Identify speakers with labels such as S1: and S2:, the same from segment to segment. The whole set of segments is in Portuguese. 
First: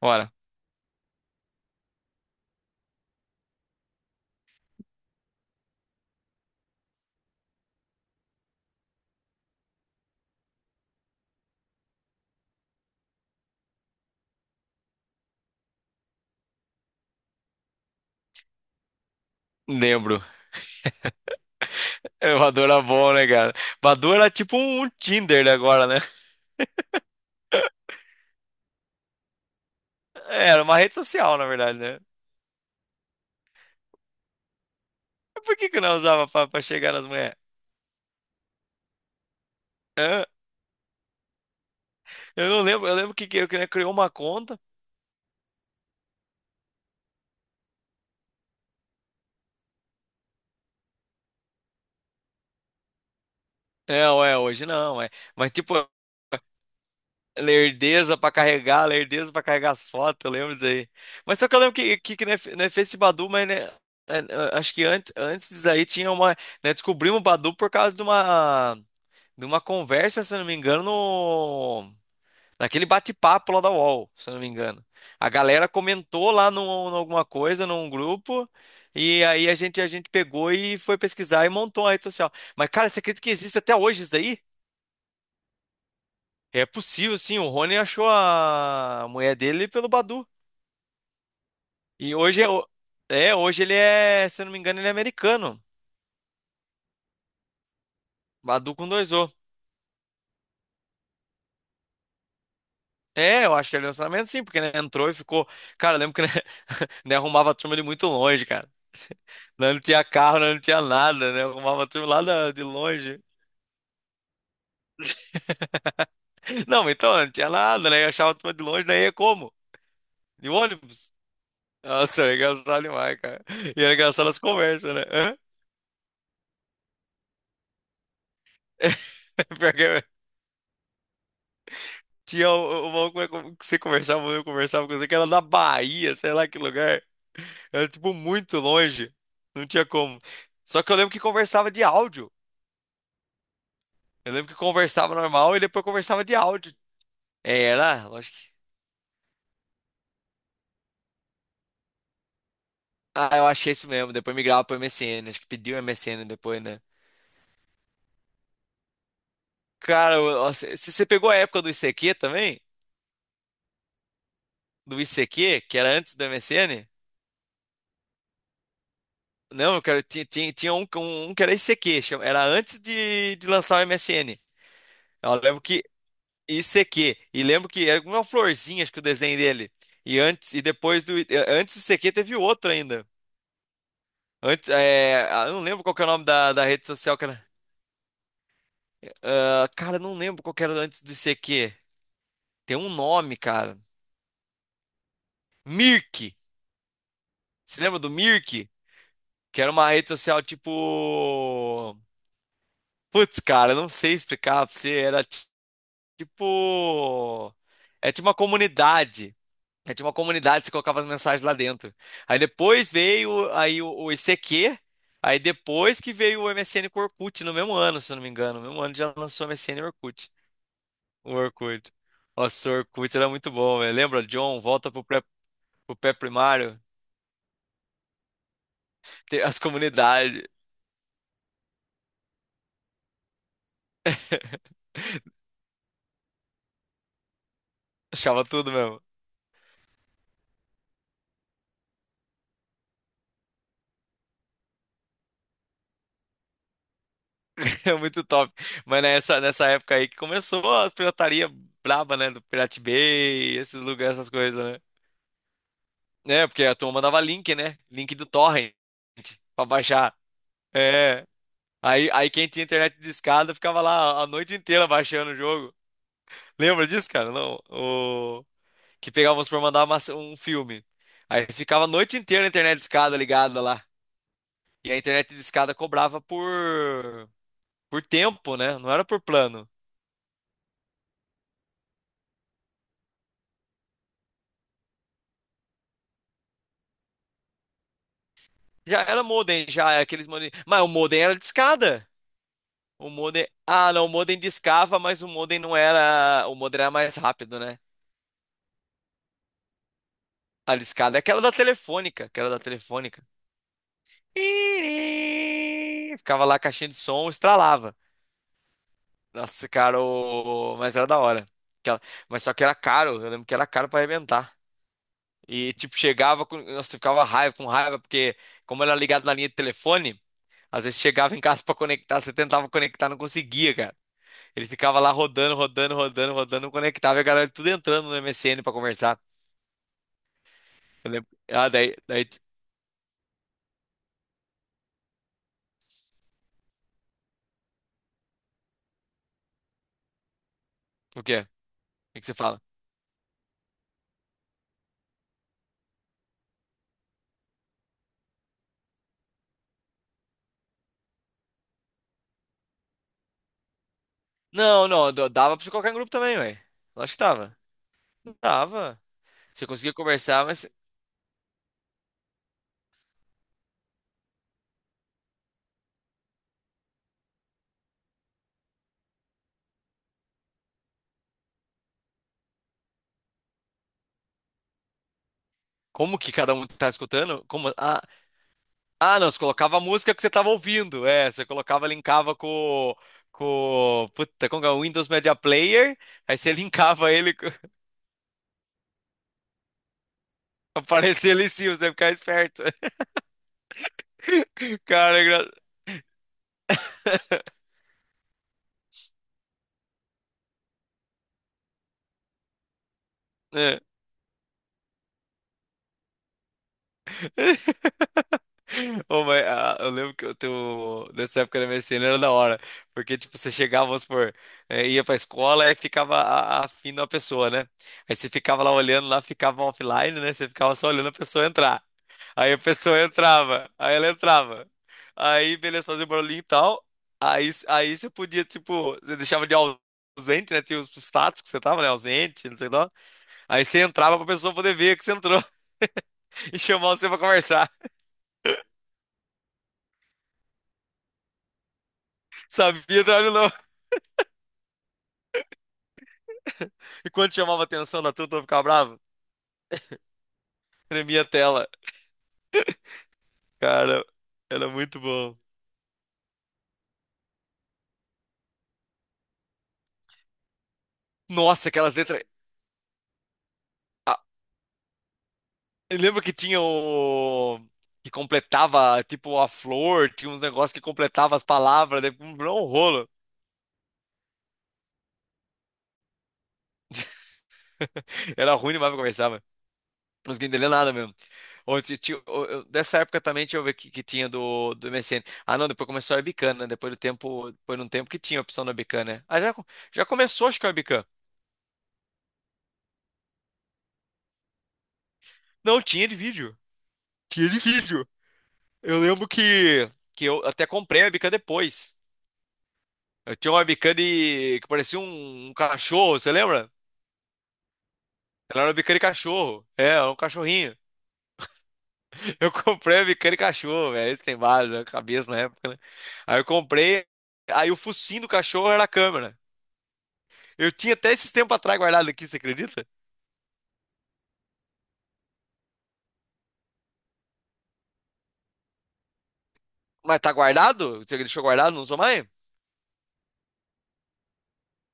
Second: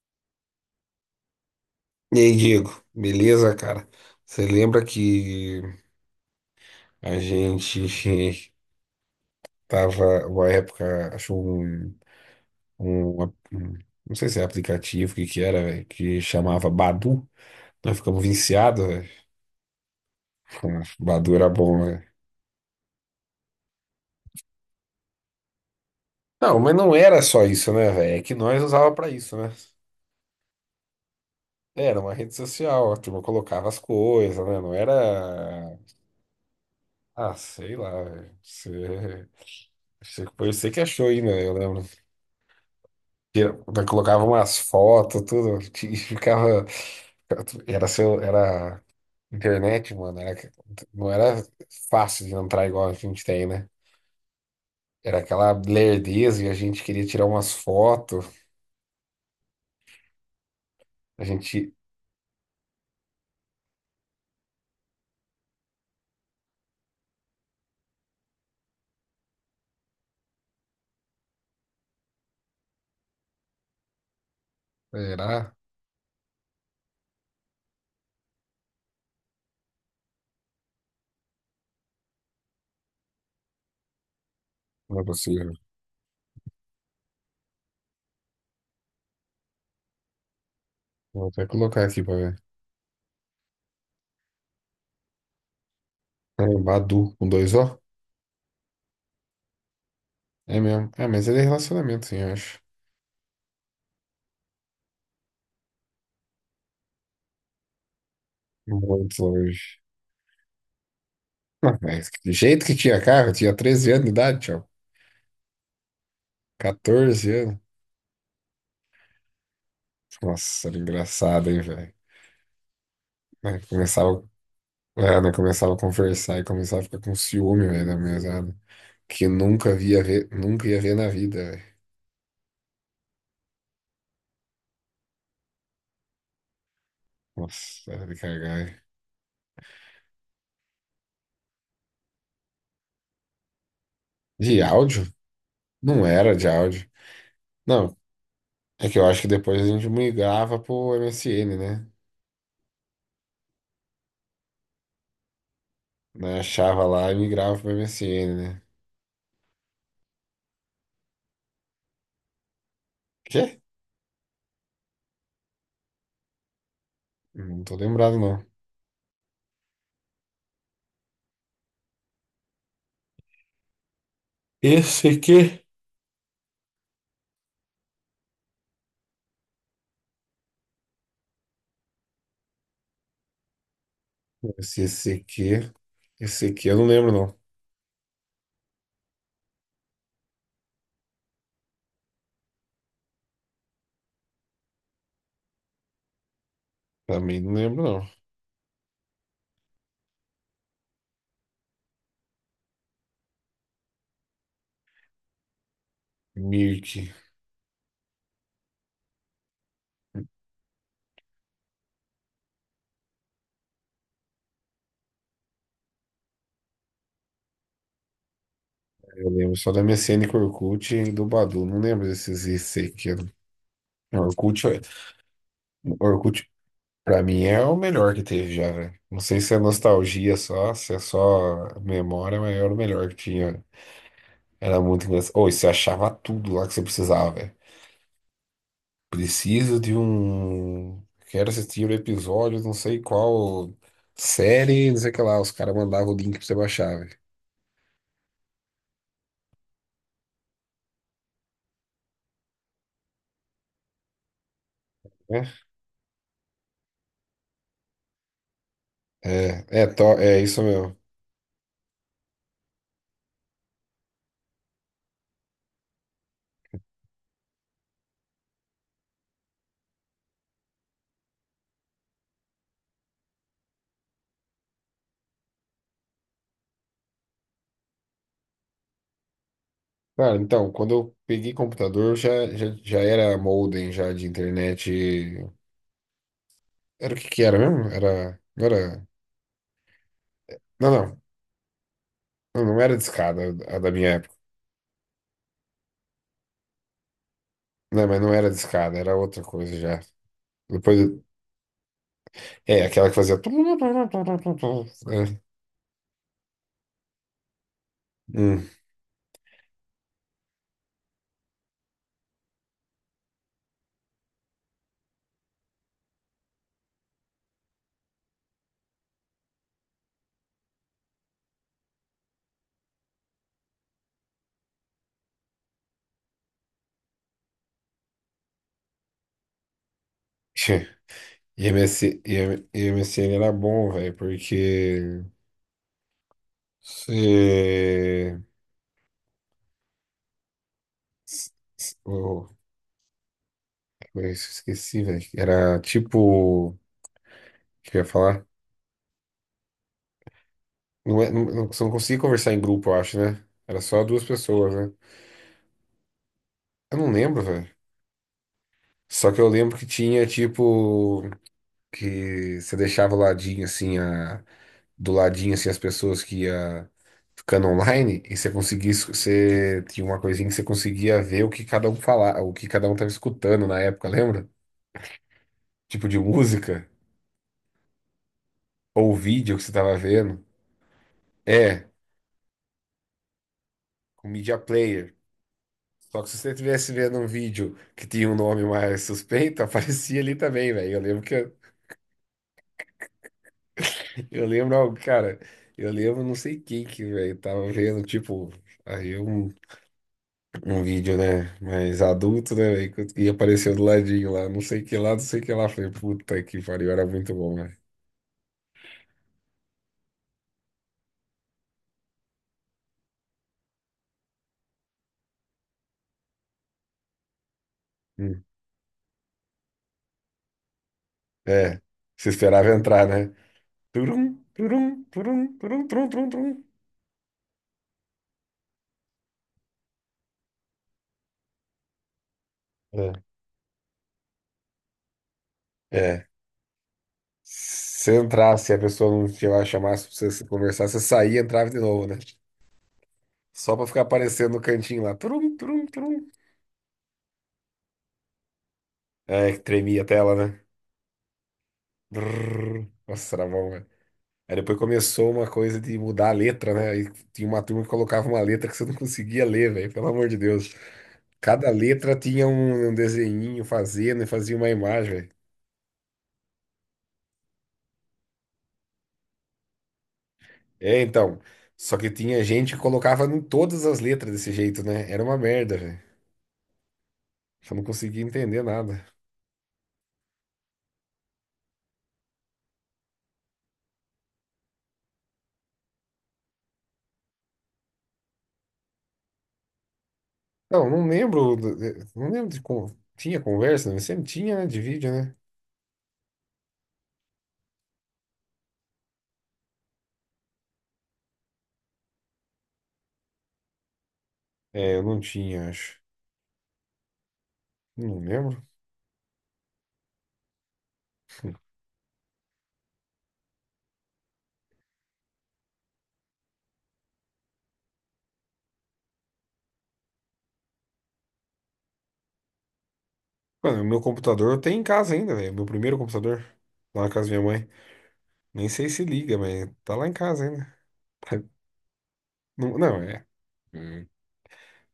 S1: Ora,
S2: E aí, Diego, beleza, cara? Você lembra que a gente tava uma época, achou um, um não sei se é aplicativo, o que que era, velho, que chamava Badu. Nós ficamos viciados, velho.
S1: lembro.
S2: Como Badu era bom, velho.
S1: É, Badoo era bom, né, cara? Badoo era tipo um Tinder agora, né?
S2: Não, mas não era só isso, né, velho? É que nós usava pra isso, né?
S1: É, era uma rede social, na verdade,
S2: Era
S1: né?
S2: uma rede social, a turma colocava as coisas, né? Não
S1: Mas Por que
S2: era,
S1: que eu não usava pra chegar nas
S2: ah,
S1: mulheres?
S2: sei lá, velho.
S1: Hã?
S2: Você foi você que achou ainda, eu lembro.
S1: Eu não lembro, eu lembro que eu
S2: Daí
S1: criou uma
S2: Colocava umas
S1: conta.
S2: fotos, tudo, e ficava. Era seu, era internet, mano. Era, não era fácil de entrar igual a gente tem, né?
S1: É, ué, hoje não, é.
S2: Era aquela
S1: Mas tipo,
S2: lerdeza e a gente queria tirar umas fotos.
S1: lerdeza pra carregar as fotos, eu lembro disso aí.
S2: A
S1: Mas só que eu
S2: gente.
S1: lembro que né, né, fez esse Badu, mas né, é, é, acho que antes, antes disso aí tinha uma. Né, descobrimos o Badu por causa de uma conversa, se eu não me engano, no naquele bate-papo lá da UOL, se eu não me engano. A
S2: Era.
S1: galera comentou lá num, num alguma coisa, num grupo, e aí a gente pegou e foi pesquisar e montou a rede social. Mas, cara, você acredita que existe até hoje isso daí?
S2: Não é possível.
S1: É possível, sim. O Rony achou a mulher dele pelo Badu.
S2: Vou até colocar aqui pra
S1: E hoje
S2: ver.
S1: é, é, hoje ele é, se eu não me engano, ele é americano.
S2: É, Badu, com dois O?
S1: Badu com dois O.
S2: É mesmo. É, mas ele é relacionamento, sim, eu acho.
S1: É, eu acho que é relacionamento sim, porque né, entrou e ficou. Cara, eu lembro que né, né, arrumava a turma de muito longe, cara.
S2: Muito
S1: Não,
S2: longe.
S1: não tinha carro, não, não tinha nada, né?
S2: Não,
S1: Arrumava a turma
S2: mas
S1: lá
S2: do
S1: de
S2: jeito que tinha
S1: longe.
S2: carro, eu tinha 13 anos de idade, tchau.
S1: Não, então não
S2: 14
S1: tinha
S2: anos.
S1: nada, né? Eu achava a turma de longe, daí ia como? De
S2: Nossa, era
S1: ônibus?
S2: engraçado, hein, velho.
S1: Nossa, era engraçado demais, cara.
S2: né, que
S1: E era
S2: começava,
S1: engraçado as conversas, né?
S2: né,
S1: Hã?
S2: começava a conversar e começava a ficar com ciúme, velho, da mesada. Que nunca via
S1: Porque
S2: ver, nunca ia ver na vida, velho.
S1: tinha o maluco que você conversava, eu conversava com você, que era da Bahia, sei lá que lugar. Era,
S2: Nossa, era
S1: tipo,
S2: de cagar.
S1: muito
S2: Velho.
S1: longe. Não tinha como. Só que eu lembro que conversava de áudio. Eu lembro que
S2: De áudio?
S1: conversava normal e depois
S2: Não
S1: conversava de
S2: era de
S1: áudio.
S2: áudio.
S1: É,
S2: Não,
S1: era, eu acho que.
S2: é que eu acho que depois a gente migrava pro MSN, né?
S1: Ah, eu achei isso mesmo. Depois migrava pro MSN. Acho que pediu MSN
S2: Né,
S1: depois, né?
S2: Achava lá e migrava pro MSN, né?
S1: Nossa, se você pegou a época do ICQ também?
S2: Quê?
S1: Do ICQ, que era antes do MSN?
S2: Não tô lembrado, não.
S1: Não, eu quero. Tinha um que era ICQ, era antes de lançar o MSN.
S2: Esse
S1: Eu lembro
S2: aqui.
S1: que ICQ. E lembro que era uma florzinha, acho que o desenho dele. E antes e depois do antes do ICQ teve outro ainda. Antes,
S2: Esse, esse
S1: é, ah,
S2: aqui,
S1: eu não lembro qual que é o nome
S2: esse
S1: da
S2: aqui eu não
S1: rede
S2: lembro,
S1: social,
S2: não.
S1: cara. Ah, cara, não lembro qual que era antes do ICQ. Tem um nome, cara. Mirk.
S2: Também não
S1: Você
S2: lembro,
S1: lembra
S2: não.
S1: do Mirk? Que era uma rede social tipo. Putz, cara, eu não sei explicar pra você. Era
S2: Mirk.
S1: tipo. É tipo uma comunidade. É, tinha uma comunidade, você colocava as mensagens lá dentro. Aí depois veio aí o ICQ, aí depois que veio o MSN com o Orkut, no mesmo ano, se eu não me engano. No mesmo ano já
S2: Eu
S1: lançou o
S2: lembro só da
S1: MSN e o
S2: MSN
S1: Orkut.
S2: com o Orkut e do
S1: O
S2: Badu. Não
S1: Orkut.
S2: lembro desses
S1: Nossa, o
S2: IC que
S1: Orkut
S2: eram.
S1: era muito bom, velho. Lembra, John?
S2: Orkut,
S1: Pro
S2: Orkut,
S1: pré-primário.
S2: pra mim, é o melhor que teve já, velho. Não sei
S1: Tem
S2: se
S1: as
S2: é nostalgia
S1: comunidades.
S2: só, se é só memória, mas era o melhor que tinha. Era muito engraçado. Ou você achava tudo lá que você precisava, velho.
S1: Achava tudo mesmo.
S2: Preciso de um. Quero assistir o episódio, não sei qual série, não sei o que lá. Os caras mandavam o link pra você baixar, velho.
S1: É muito top. Mas nessa época aí que começou as pirataria braba, né? Do Pirate Bay, esses lugares, essas coisas, né?
S2: É,
S1: Né? Porque a turma mandava link, né? Link do torrent pra baixar.
S2: é isso mesmo.
S1: É. Aí quem tinha internet de discada ficava lá a noite inteira baixando o jogo. Lembra disso, cara? Não. O... Que pegávamos por mandar um filme. Aí ficava a noite inteira a internet de discada ligada lá. E a internet de discada cobrava por tempo, né? Não era por plano.
S2: Cara, então, quando eu peguei computador, já era modem já de internet. Era o que que era mesmo?
S1: Já era modem, já era aqueles modem. Mas o
S2: Não, não,
S1: modem era de escada.
S2: não era
S1: O modem.
S2: discada a da
S1: Ah, não, o
S2: minha época.
S1: modem discava, mas o modem não era. O modem era mais rápido, né?
S2: Não, mas não era discada, era outra coisa já.
S1: A
S2: Depois,
S1: discada é aquela da telefônica, aquela da
S2: é, aquela que
S1: telefônica.
S2: fazia... É.
S1: Ih, ficava lá a caixinha de som, estralava.
S2: Hum.
S1: Nossa, cara, mas era da hora. Aquela... Mas só que era caro, eu lembro que era caro pra arrebentar. E tipo, chegava com. Nossa, eu ficava raiva, com raiva, porque como era ligado na linha de telefone, às vezes chegava em casa pra conectar, você tentava conectar, não conseguia, cara. Ele ficava lá rodando, não conectava e a galera tudo entrando no MSN pra conversar. Eu lembro. Ah,
S2: IMS,
S1: daí.
S2: IM- IMSN era bom, velho, porque... Se...
S1: O quê? O
S2: se-
S1: que que você
S2: Oh,
S1: fala?
S2: eu esqueci, velho. Era tipo... O que eu ia falar? Não, não você não conseguia conversar em grupo, eu acho, né? Era só duas pessoas,
S1: Não,
S2: né?
S1: não, dava pra você colocar em grupo também, ué.
S2: Eu não
S1: Lógico que
S2: lembro,
S1: dava.
S2: velho.
S1: Dava.
S2: Só que eu
S1: Você
S2: lembro que
S1: conseguia
S2: tinha,
S1: conversar, mas
S2: tipo, que você deixava o ladinho, assim, do ladinho, assim, as pessoas que ia ficando online e você conseguia, você tinha uma coisinha que você conseguia ver o que cada um falava, o que cada um tava escutando na época, lembra? Tipo de
S1: como que cada um
S2: música
S1: tá escutando? Como... Ah,
S2: ou
S1: ah, não, você
S2: vídeo que você
S1: colocava a
S2: tava
S1: música que você
S2: vendo.
S1: tava ouvindo. É, você colocava,
S2: É,
S1: linkava com. Com.
S2: com
S1: Puta,
S2: media
S1: como que é? O Windows
S2: player.
S1: Media Player.
S2: Só que
S1: Aí
S2: se você
S1: você
S2: estivesse
S1: linkava
S2: vendo um
S1: ele.
S2: vídeo que tinha um nome mais suspeito, aparecia ali também, velho.
S1: Aparecia ali em cima, você ia ficar esperto.
S2: Eu lembro, algo,
S1: Cara, é
S2: cara,
S1: engra...
S2: eu lembro não sei quem que, velho, tava vendo, tipo, aí um, um vídeo, né, mais adulto, né, velho, e apareceu do ladinho lá, não sei que lá, não sei que lá. Falei, puta que pariu, era muito bom, velho.
S1: Ô, mas, ah, eu lembro que eu tenho, nessa época da MSN era da hora, porque tipo, você chegava, vamos supor, ia pra escola e ficava afim da pessoa, né? Aí você
S2: Hum.
S1: ficava lá olhando, lá ficava offline, né? Você ficava só olhando a pessoa
S2: É,
S1: entrar.
S2: se
S1: Aí a
S2: esperava
S1: pessoa
S2: entrar, né?
S1: entrava, aí ela
S2: Turum,
S1: entrava.
S2: turum,
S1: Aí,
S2: turum, turum,
S1: beleza, fazia
S2: turum,
S1: um
S2: turum,
S1: barulhinho e
S2: turum.
S1: tal. Aí você podia, tipo, você deixava de ausente, né? Tinha os status que você tava, né? Ausente, não sei lá.
S2: É.
S1: Aí você entrava pra pessoa poder ver que você entrou
S2: É.
S1: e chamar você pra conversar.
S2: Se entrasse, a pessoa não te chamasse pra você conversar, você saía e entrava de novo, né?
S1: Sabia, Drago, não.
S2: Só pra ficar aparecendo no cantinho lá. Trum, trum, trum.
S1: E quando chamava atenção da turma, eu ficava bravo.
S2: É, que tremia a tela, né?
S1: Tremia a tela.
S2: Brrr. Nossa, era bom, velho.
S1: Cara,
S2: Aí
S1: era
S2: depois
S1: muito
S2: começou
S1: bom.
S2: uma coisa de mudar a letra, né? Aí tinha uma turma que colocava uma letra que você não conseguia ler, velho. Pelo amor de Deus.
S1: Nossa,
S2: Cada
S1: aquelas
S2: letra
S1: letras.
S2: tinha um desenhinho fazendo
S1: Ah,
S2: e fazia uma imagem, velho.
S1: eu lembro que tinha o. Que completava, tipo, a flor, tinha uns negócios que
S2: É,
S1: completava
S2: então.
S1: as
S2: Só
S1: palavras,
S2: que
S1: né?
S2: tinha
S1: Um
S2: gente que
S1: rolo.
S2: colocava em todas as letras desse jeito, né? Era uma merda, velho. Eu não conseguia
S1: Era
S2: entender
S1: ruim demais pra
S2: nada.
S1: conversar, mano. Não conseguia entender nada mesmo. Ou dessa época também, deixa eu ver que tinha do MSN. Ah, não, depois começou a Webcam, né? Depois do tempo, depois de um tempo que tinha a opção da Webcam, né? Ah, já, já começou, acho que a
S2: Não,
S1: Webcam.
S2: não lembro. do- Não lembro de como. Tinha conversa, né? Sempre tinha, né? De vídeo, né?
S1: Não, tinha de vídeo. Tinha de vídeo. Eu lembro que eu até comprei a webcam depois. Eu tinha uma webcam de, que
S2: É,
S1: parecia
S2: eu não
S1: um
S2: tinha, acho.
S1: cachorro, você lembra?
S2: Não
S1: Ela
S2: lembro.
S1: era uma webcam de cachorro. É, era um cachorrinho. Eu comprei a webcam de cachorro, velho. Esse tem base, a cabeça na época, né? Aí eu comprei, aí o focinho do cachorro era a câmera. Eu tinha até esses tempos atrás guardado aqui, você acredita?
S2: Mano, o meu computador eu tenho em casa ainda, velho. Meu primeiro computador. Lá na casa da minha mãe. Nem sei se liga, mas tá lá em
S1: Mas tá
S2: casa ainda.
S1: guardado? Você deixou
S2: Tá-
S1: guardado, não usou mais?
S2: Não, não, é. Hum,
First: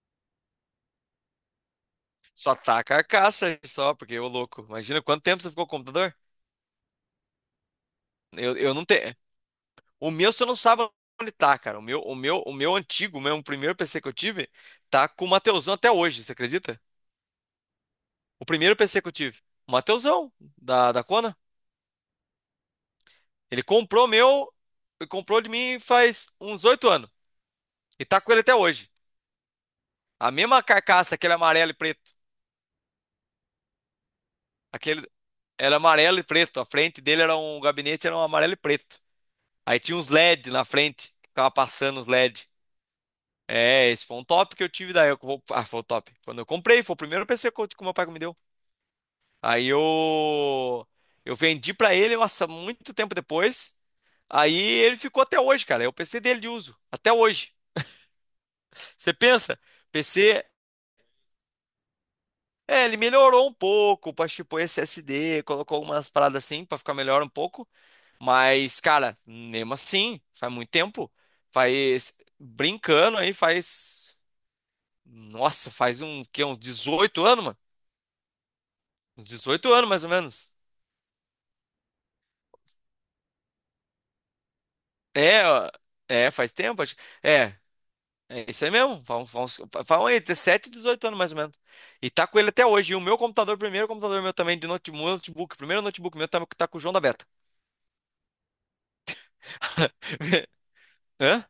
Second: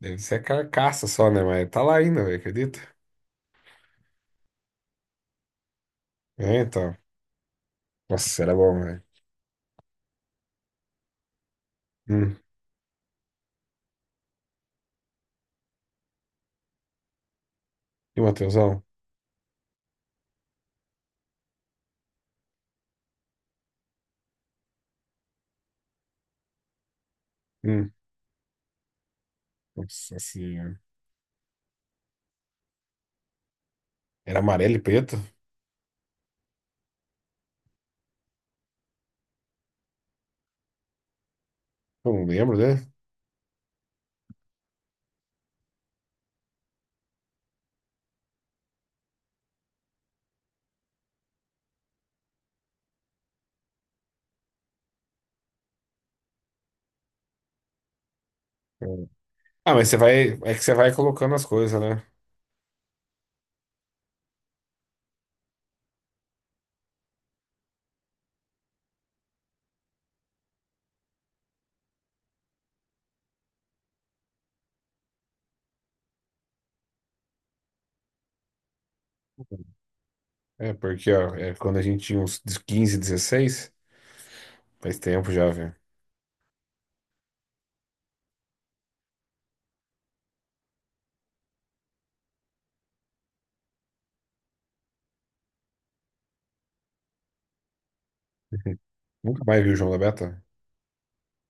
S2: Deve ser a carcaça só, né? Mas tá lá ainda, velho.
S1: Só
S2: Acredita?
S1: tá a carcaça só, porque ô louco. Imagina quanto tempo você ficou com o computador?
S2: É, então. Nossa, era
S1: Eu
S2: bom,
S1: não
S2: velho.
S1: tenho. O meu, você não sabe onde tá, cara. O meu, o meu,
S2: Hum.
S1: o meu antigo, o meu primeiro PC que eu tive, tá com o Mateusão até hoje, você acredita?
S2: E o
S1: O primeiro
S2: Matheusão?
S1: PC que eu tive. O Mateusão, da Kona. Ele comprou meu, Ele comprou de mim faz uns 8 anos.
S2: Hum.
S1: E tá com ele até hoje.
S2: Nossa
S1: A mesma
S2: senhora.
S1: carcaça, aquele amarelo e preto.
S2: Era amarelo e
S1: Aquele
S2: preto?
S1: era amarelo e preto. A frente dele era um gabinete, era um amarelo e preto. Aí tinha uns LED na frente, que ficava passando os
S2: Eu não
S1: LED.
S2: lembro, né?
S1: É, esse foi um top que eu tive daí. Ah, foi o top. Quando eu comprei, foi o primeiro PC que o meu pai me deu. Aí Eu vendi pra ele, nossa, muito tempo depois. Aí ele ficou até hoje, cara. É o PC dele de uso, até hoje.
S2: Hum.
S1: Você pensa,
S2: Ah, mas você vai.
S1: PC,
S2: É que você vai colocando as coisas, né?
S1: é, ele melhorou um pouco, acho que pôs SSD, colocou algumas paradas assim pra ficar melhor um pouco, mas cara, mesmo assim, faz muito tempo, faz brincando aí faz nossa, faz um que uns 18 anos, mano. Uns 18 anos mais ou menos.
S2: É, porque, ó, é quando a gente tinha uns 15, 16. Faz tempo
S1: É,
S2: já,
S1: ó,
S2: velho.
S1: é, faz tempo, acho. É, é isso aí mesmo. Falam aí, 17, 18 anos mais ou menos. E tá com ele até hoje. E o meu computador, primeiro computador meu também, de notebook, primeiro notebook meu tá com o João da Beta.
S2: Nunca mais vi o João da Beta.
S1: Hã?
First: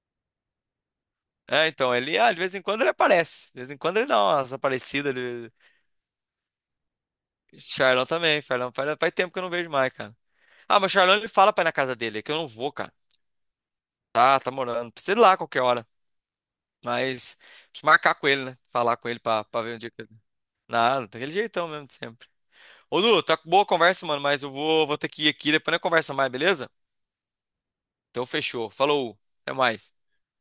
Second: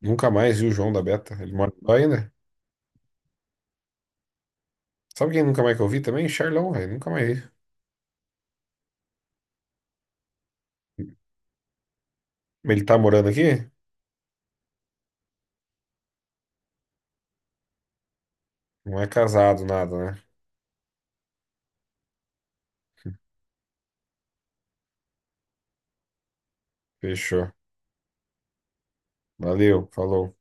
S2: Nunca mais vi o João da Beta. Ele
S1: É,
S2: mora
S1: então,
S2: lá
S1: ele,
S2: ainda.
S1: ah, de vez em quando ele aparece. De vez em quando ele dá umas aparecidas.
S2: Sabe quem
S1: Ele...
S2: nunca mais que eu vi também? Charlão, velho. Nunca mais vi.
S1: Charlão também, Charlão. Faz tempo que eu não vejo mais, cara. Ah, mas Charlão ele fala pra ir na casa dele, é que eu não vou,
S2: Ele
S1: cara.
S2: tá morando aqui?
S1: Tá morando. Precisa ir lá a qualquer hora. Mas, preciso marcar com ele, né? Falar
S2: Não é
S1: com ele pra, pra
S2: casado,
S1: ver um dia que ele.
S2: nada, né?
S1: Nada, daquele jeitão mesmo de sempre. Ô, Lu, tá boa a conversa, mano, mas eu vou, vou ter que ir aqui, depois a gente conversa mais, beleza?
S2: Fechou.
S1: Então fechou. Falou. Até
S2: Valeu,
S1: mais.
S2: falou.